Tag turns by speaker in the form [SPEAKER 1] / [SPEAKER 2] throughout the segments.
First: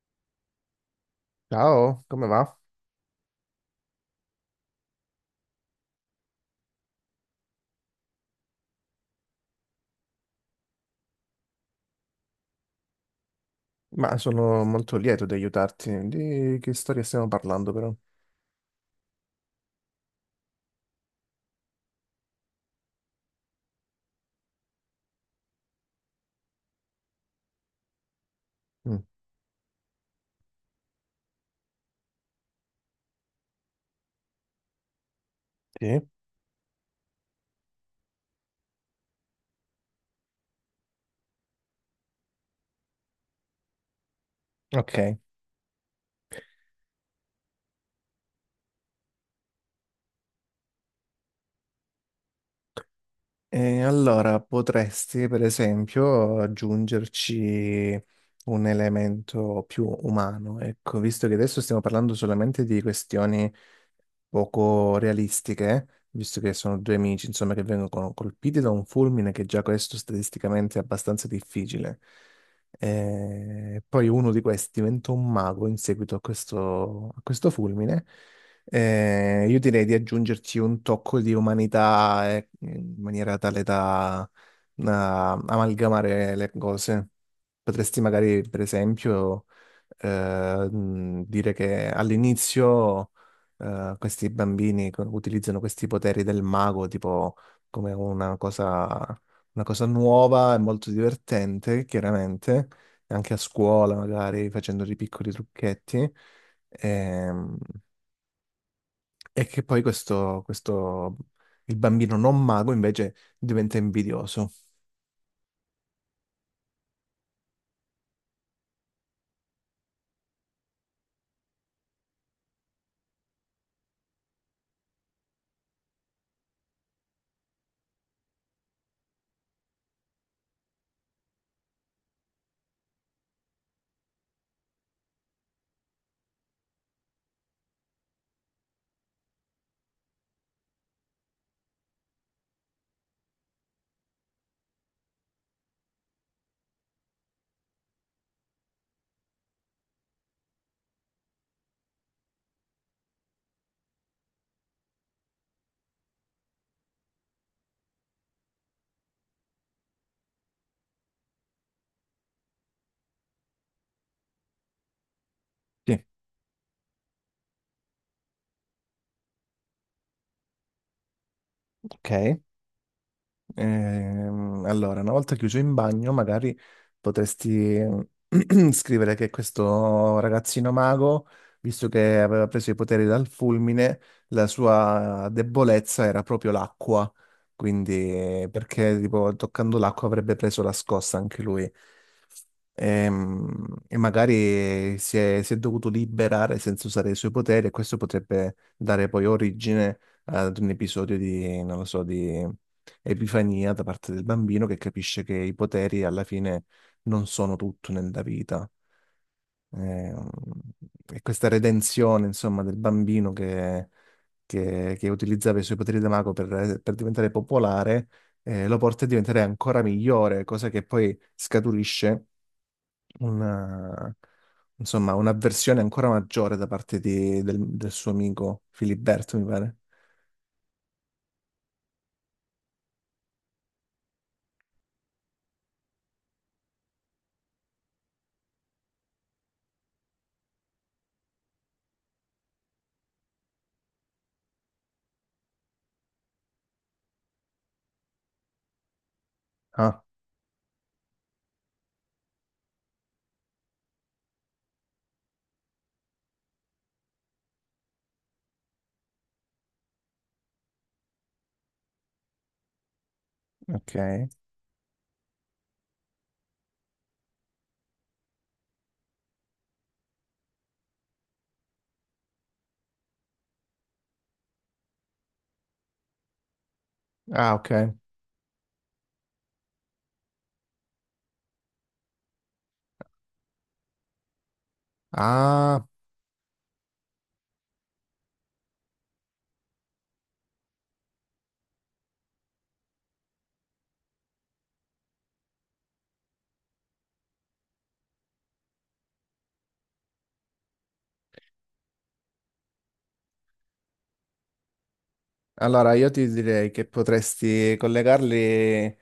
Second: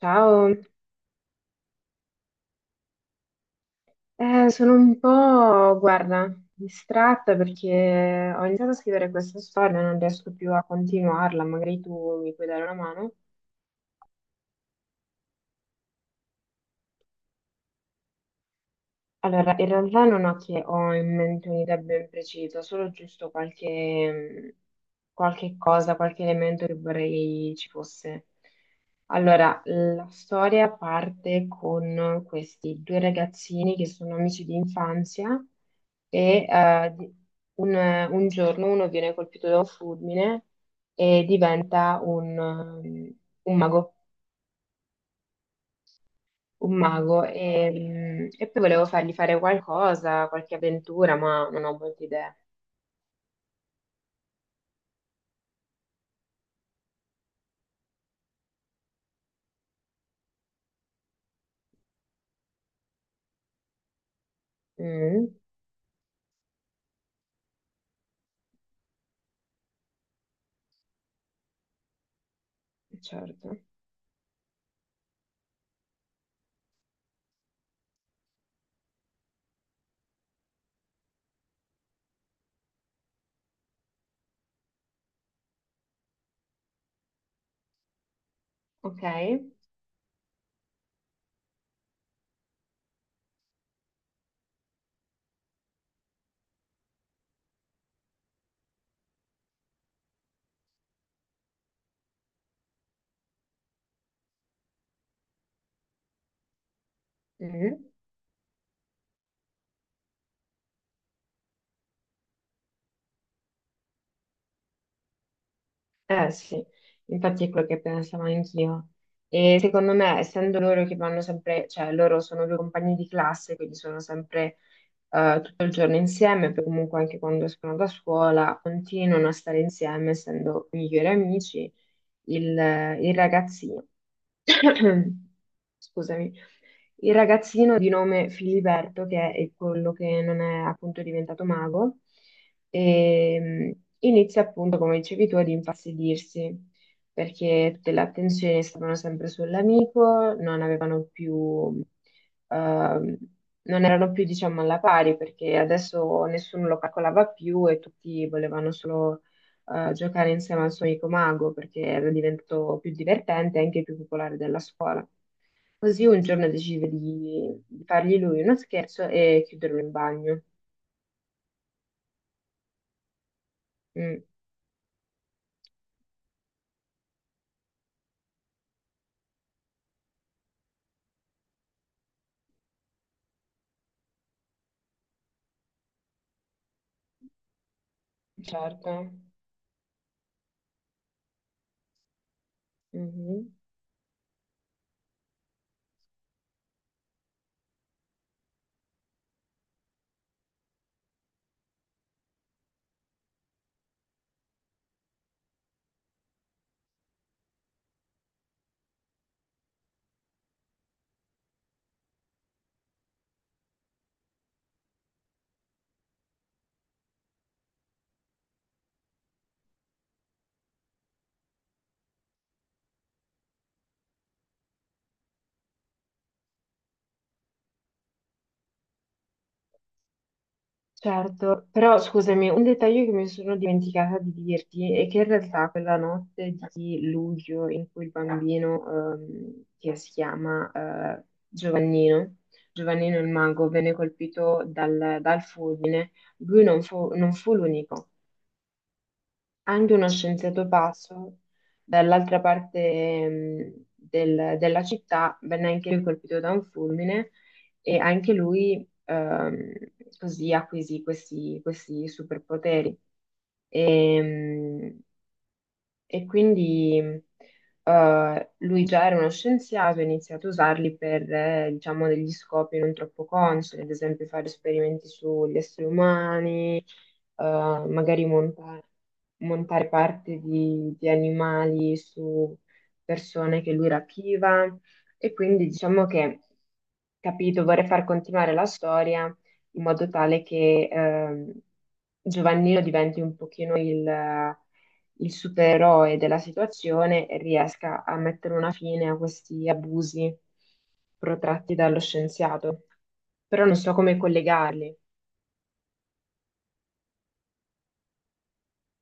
[SPEAKER 1] Ciao.
[SPEAKER 2] Ciao, come va?
[SPEAKER 1] Sono un po', guarda, distratta perché ho iniziato a scrivere questa storia e non riesco più a continuarla, magari tu mi puoi dare una mano.
[SPEAKER 2] Ma sono molto lieto di aiutarti. Di che storia stiamo parlando, però?
[SPEAKER 1] Allora, in realtà non ho che ho in mente un'idea ben precisa, solo giusto qualche cosa, qualche elemento che vorrei ci fosse.
[SPEAKER 2] Mm,
[SPEAKER 1] Allora, la storia parte con questi due ragazzini che sono amici di infanzia
[SPEAKER 2] sì,
[SPEAKER 1] e un, un giorno uno viene colpito da un fulmine e diventa un mago,
[SPEAKER 2] ok.
[SPEAKER 1] un mago e, e poi volevo fargli fare qualcosa, qualche avventura, ma non ho molte idee.
[SPEAKER 2] E allora potresti, per esempio, aggiungerci un elemento più umano, ecco, visto che adesso stiamo parlando solamente di questioni poco
[SPEAKER 1] Mm,
[SPEAKER 2] realistiche, visto che sono due amici, insomma, che vengono colpiti da un fulmine che già questo statisticamente è abbastanza difficile.
[SPEAKER 1] certo,
[SPEAKER 2] E poi uno di questi diventa un mago in seguito a questo fulmine. Io direi di aggiungerci un tocco di umanità, in maniera tale da amalgamare le cose. Potresti magari, per
[SPEAKER 1] ok.
[SPEAKER 2] esempio, dire che all'inizio questi bambini utilizzano questi poteri del mago tipo come una cosa, nuova e molto divertente, chiaramente, anche a scuola magari facendo dei piccoli trucchetti. Ehm,
[SPEAKER 1] Mm.
[SPEAKER 2] e che poi il bambino non mago invece diventa invidioso.
[SPEAKER 1] Eh sì, infatti è quello che pensavo anch'io. E secondo me, essendo loro che vanno sempre, cioè loro sono due compagni di classe, quindi sono sempre tutto il giorno insieme, poi comunque anche quando escono da scuola continuano a stare insieme, essendo migliori amici. Il ragazzino, scusami, il ragazzino di nome Filiberto, che è quello che non è appunto diventato mago, e, inizia appunto, come dicevi tu, ad infastidirsi, perché tutte le attenzioni stavano sempre sull'amico, non avevano più ehm, non erano più, diciamo, alla pari perché adesso nessuno lo calcolava più e tutti volevano solo giocare insieme al suo amico mago perché era diventato più divertente e anche più popolare della scuola.
[SPEAKER 2] Sì.
[SPEAKER 1] Così un giorno decide di fargli lui uno scherzo e chiuderlo in bagno.
[SPEAKER 2] Ok.
[SPEAKER 1] Mm,
[SPEAKER 2] Allora, una volta chiuso in bagno, magari potresti scrivere che questo ragazzino mago, visto che aveva preso i poteri dal fulmine, la sua debolezza era proprio l'acqua. Quindi,
[SPEAKER 1] certo.
[SPEAKER 2] perché tipo, toccando l'acqua avrebbe preso la scossa anche lui.
[SPEAKER 1] Mhm.
[SPEAKER 2] Ehm, e magari si è dovuto liberare senza usare i suoi poteri, e questo potrebbe dare poi origine ad un episodio di, non lo so, di epifania da parte del bambino che capisce che i poteri alla fine non sono tutto nella vita. Ehm, E questa redenzione, insomma, del bambino che, che utilizzava i suoi poteri da mago per, diventare popolare, lo porta a diventare ancora migliore, cosa che poi scaturisce una, insomma, un'avversione ancora maggiore da parte del suo amico Filiberto, mi pare.
[SPEAKER 1] Certo, però scusami, un dettaglio che mi sono dimenticata di dirti è che in realtà quella notte di luglio in cui il bambino, che si chiama, Giovannino, Giovannino il mago, venne colpito dal fulmine, lui non fu l'unico. Anche
[SPEAKER 2] Ah,
[SPEAKER 1] uno scienziato pazzo dall'altra parte, della città, venne anche lui colpito da un fulmine e anche lui, così acquisì questi superpoteri. E,
[SPEAKER 2] ok.
[SPEAKER 1] mh, e quindi lui già era uno scienziato e ha iniziato a usarli per, diciamo, degli scopi non troppo consoni, ad esempio fare esperimenti sugli esseri umani,
[SPEAKER 2] Ah, ok.
[SPEAKER 1] magari monta- montare parte di animali su persone che lui rapiva. E quindi
[SPEAKER 2] Ah,
[SPEAKER 1] diciamo che, capito, vorrei far continuare la storia in modo tale che, Giovannino diventi un pochino il supereroe della situazione e riesca a mettere una fine a questi abusi protratti dallo scienziato. Però non so come collegarli.
[SPEAKER 2] allora io ti direi che potresti collegarli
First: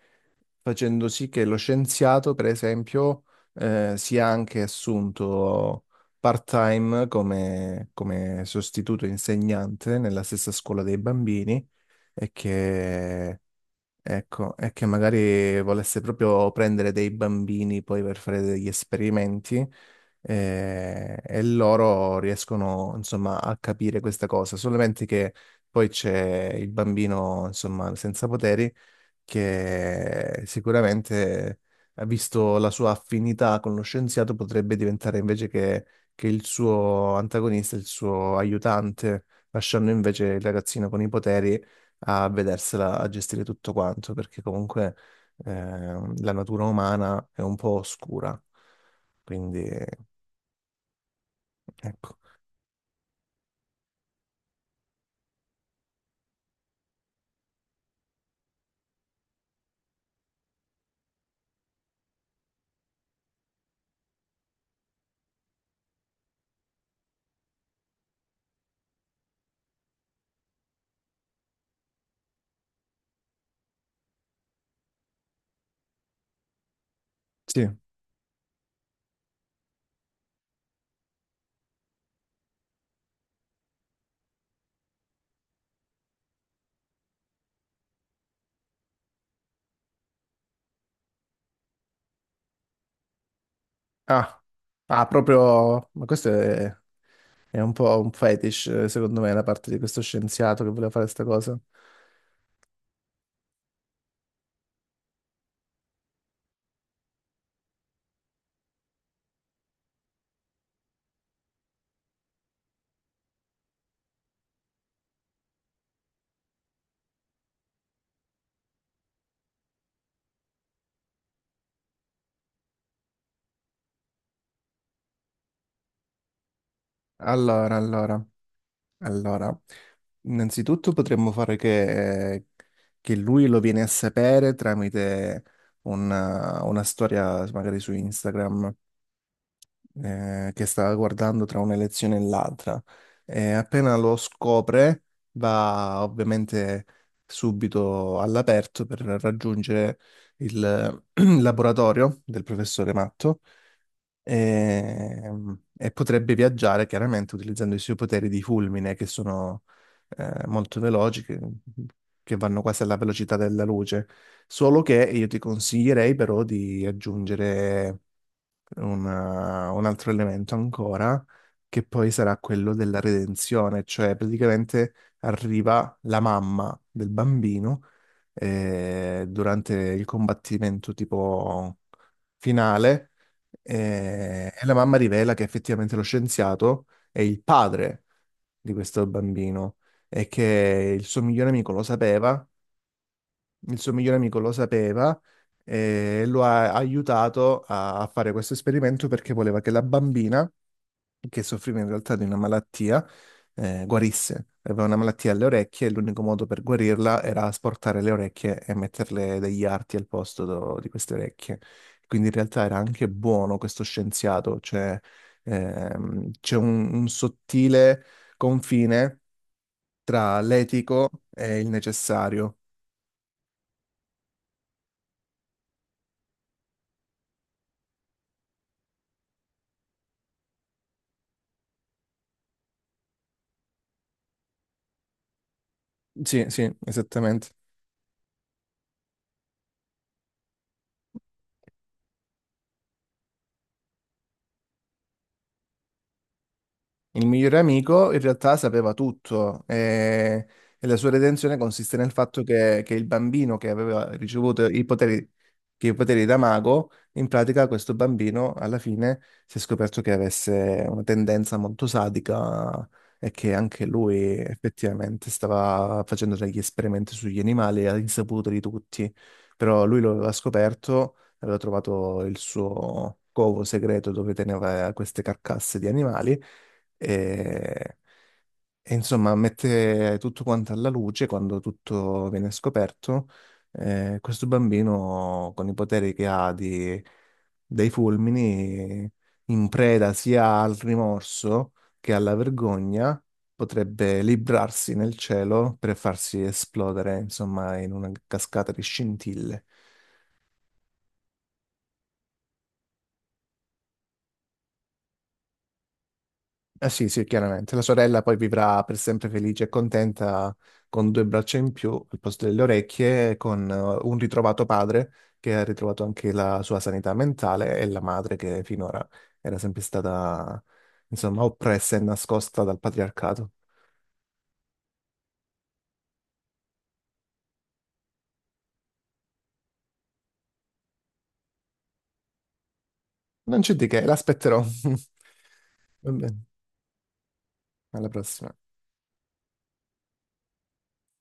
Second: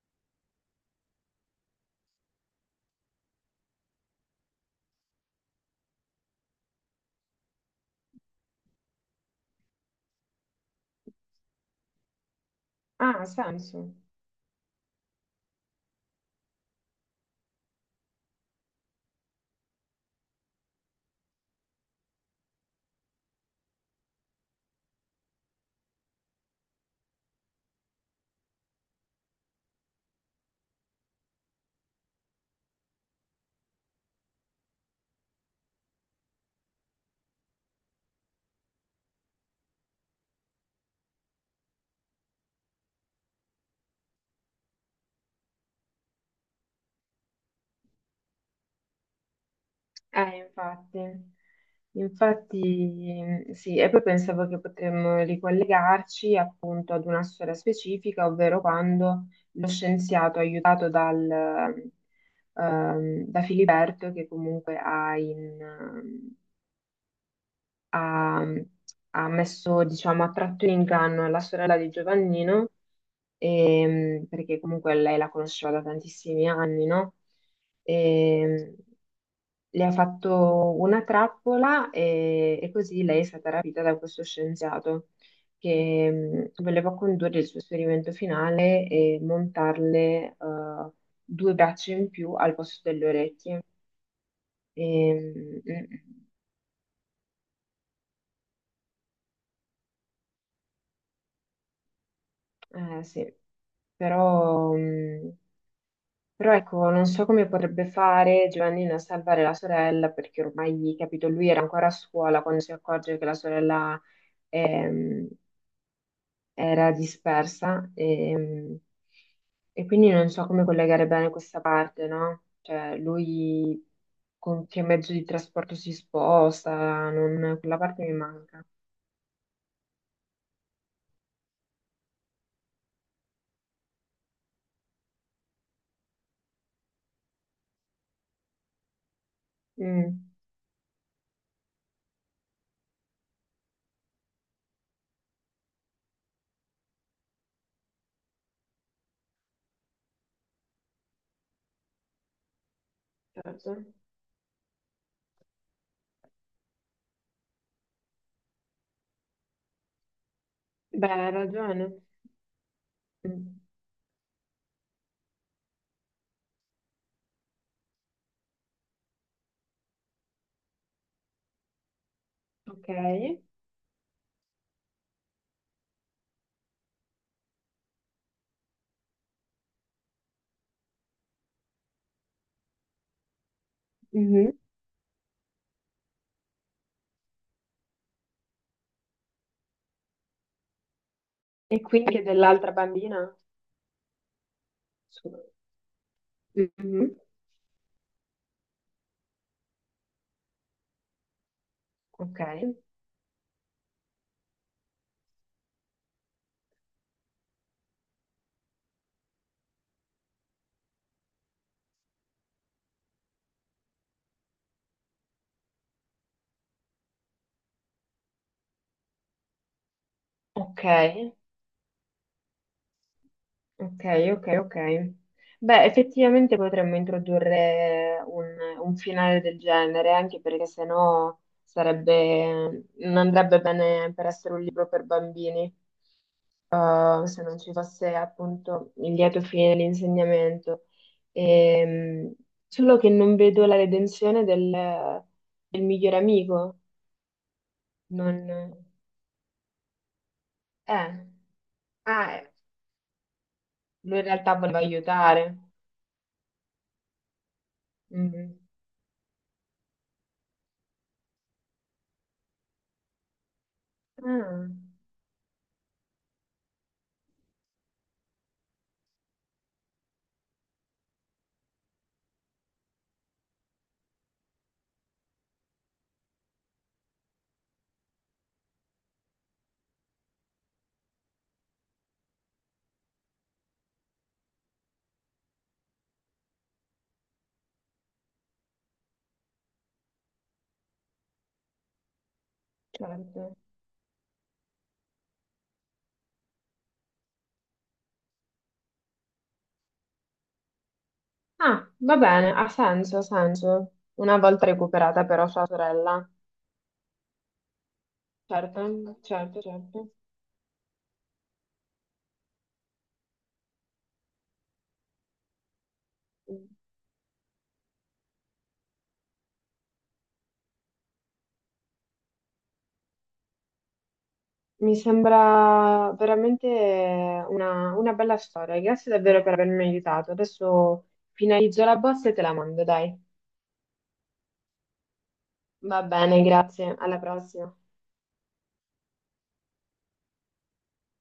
[SPEAKER 2] facendo sì che lo scienziato, per esempio, sia anche assunto part-time come, come sostituto insegnante nella stessa scuola dei bambini e
[SPEAKER 1] Ah, ha
[SPEAKER 2] che...
[SPEAKER 1] senso.
[SPEAKER 2] Ecco, è che magari volesse proprio prendere dei bambini poi per fare degli esperimenti, e loro riescono insomma a capire questa cosa, solamente che poi c'è il bambino insomma senza poteri che sicuramente, visto la sua affinità con lo scienziato, potrebbe diventare, invece che il suo antagonista, il suo aiutante, lasciando invece il ragazzino con i poteri a vedersela a gestire tutto quanto, perché comunque eh, la natura umana è un po' oscura. Quindi,
[SPEAKER 1] Infatti.
[SPEAKER 2] ecco.
[SPEAKER 1] Infatti, sì, e poi pensavo che potremmo ricollegarci appunto ad una storia specifica, ovvero quando lo scienziato aiutato da Filiberto, che comunque ha, ha messo, diciamo, ha tratto in inganno la sorella di Giovannino, perché comunque lei la conosceva da tantissimi anni, no?
[SPEAKER 2] Sì.
[SPEAKER 1] Ehm, le ha fatto una trappola e così lei è stata rapita da questo scienziato che, voleva condurre il suo esperimento finale e montarle, due braccia in più al posto delle orecchie.
[SPEAKER 2] Ah,
[SPEAKER 1] E,
[SPEAKER 2] ah,
[SPEAKER 1] mh,
[SPEAKER 2] proprio... Ma è un po' un fetish, secondo me, da parte di questo scienziato che voleva fare questa cosa.
[SPEAKER 1] eh, sì, però, però ecco, non so come potrebbe fare Giovannina a salvare la sorella, perché ormai, capito, lui era ancora a scuola quando si accorge che la sorella, ehm, era dispersa e quindi non so come collegare bene questa parte, no? Cioè, lui con che mezzo di trasporto si sposta,
[SPEAKER 2] Allora,
[SPEAKER 1] quella parte mi
[SPEAKER 2] allora,
[SPEAKER 1] manca.
[SPEAKER 2] allora, innanzitutto potremmo fare che lui lo viene a sapere tramite una storia magari su Instagram,
[SPEAKER 1] Mm,
[SPEAKER 2] che stava guardando tra un'elezione e l'altra. E appena lo scopre va ovviamente subito all'aperto per raggiungere il laboratorio del professore Matto,
[SPEAKER 1] certo.
[SPEAKER 2] e, e potrebbe viaggiare chiaramente utilizzando i suoi poteri di fulmine che sono molto
[SPEAKER 1] Beh,
[SPEAKER 2] veloci,
[SPEAKER 1] hai ragione.
[SPEAKER 2] che vanno quasi alla velocità della
[SPEAKER 1] Mm.
[SPEAKER 2] luce. Solo che io ti consiglierei però di aggiungere un altro elemento ancora, che poi sarà quello
[SPEAKER 1] Ok.
[SPEAKER 2] della redenzione, cioè praticamente arriva la mamma del bambino durante il combattimento tipo finale, e la mamma rivela che effettivamente lo scienziato è il padre di questo bambino e che il suo migliore amico
[SPEAKER 1] E
[SPEAKER 2] lo
[SPEAKER 1] quindi anche
[SPEAKER 2] sapeva,
[SPEAKER 1] dell'altra bambina?
[SPEAKER 2] il suo migliore amico lo sapeva
[SPEAKER 1] Su-
[SPEAKER 2] e lo ha
[SPEAKER 1] Mhm.
[SPEAKER 2] aiutato a, fare questo esperimento perché voleva che la bambina, che soffriva in realtà di una
[SPEAKER 1] Ok,
[SPEAKER 2] malattia, guarisse. Aveva una malattia alle orecchie e l'unico modo per guarirla era asportare le orecchie e metterle degli arti al posto di queste orecchie. Quindi in realtà era anche buono questo scienziato, cioè c'è un sottile confine tra
[SPEAKER 1] ok,
[SPEAKER 2] l'etico e il necessario.
[SPEAKER 1] ok, ok, ok. Beh, effettivamente potremmo introdurre un finale del genere, anche perché sennò sarebbe, non andrebbe bene per essere un libro per bambini,
[SPEAKER 2] Sì, sì,
[SPEAKER 1] se
[SPEAKER 2] esattamente.
[SPEAKER 1] non ci fosse appunto il lieto fine, l'insegnamento. Ehm, Solo che non vedo la redenzione del miglior amico.
[SPEAKER 2] Il migliore amico in
[SPEAKER 1] Non...
[SPEAKER 2] realtà sapeva tutto, e la sua
[SPEAKER 1] Eh,
[SPEAKER 2] redenzione consiste nel
[SPEAKER 1] ah,
[SPEAKER 2] fatto
[SPEAKER 1] eh,
[SPEAKER 2] che, il bambino che aveva
[SPEAKER 1] lui in realtà
[SPEAKER 2] ricevuto
[SPEAKER 1] voleva
[SPEAKER 2] i poteri,
[SPEAKER 1] aiutare.
[SPEAKER 2] che i poteri da mago, in pratica questo bambino
[SPEAKER 1] Mm.
[SPEAKER 2] alla fine si è scoperto che avesse una tendenza molto sadica e che anche lui
[SPEAKER 1] Ah,
[SPEAKER 2] effettivamente stava facendo degli esperimenti sugli animali all'insaputa di tutti, però lui lo aveva scoperto, aveva trovato il suo covo segreto dove teneva queste carcasse di animali e... E insomma, mette tutto quanto alla luce quando tutto viene scoperto. Questo bambino, con i poteri che ha dei fulmini, in preda sia al rimorso che alla vergogna,
[SPEAKER 1] certo.
[SPEAKER 2] potrebbe librarsi nel cielo per farsi esplodere, insomma, in una cascata di scintille.
[SPEAKER 1] Ah, va bene, ha senso, ha senso. Una volta recuperata però sua sorella.
[SPEAKER 2] Eh sì, sì, chiaramente. La sorella poi vivrà per
[SPEAKER 1] Certo,
[SPEAKER 2] sempre
[SPEAKER 1] certo,
[SPEAKER 2] felice e
[SPEAKER 1] certo.
[SPEAKER 2] contenta con due braccia in più al posto delle orecchie, con un ritrovato padre che ha ritrovato anche la sua sanità mentale, e la madre che finora era sempre stata, insomma, oppressa e nascosta dal patriarcato.
[SPEAKER 1] Mi sembra veramente una bella storia. Grazie davvero per avermi aiutato. Adesso finalizzo la bozza e te la mando, dai.
[SPEAKER 2] Non c'è di che, l'aspetterò.
[SPEAKER 1] Va
[SPEAKER 2] Va bene,
[SPEAKER 1] bene, grazie. Alla prossima.
[SPEAKER 2] alla prossima.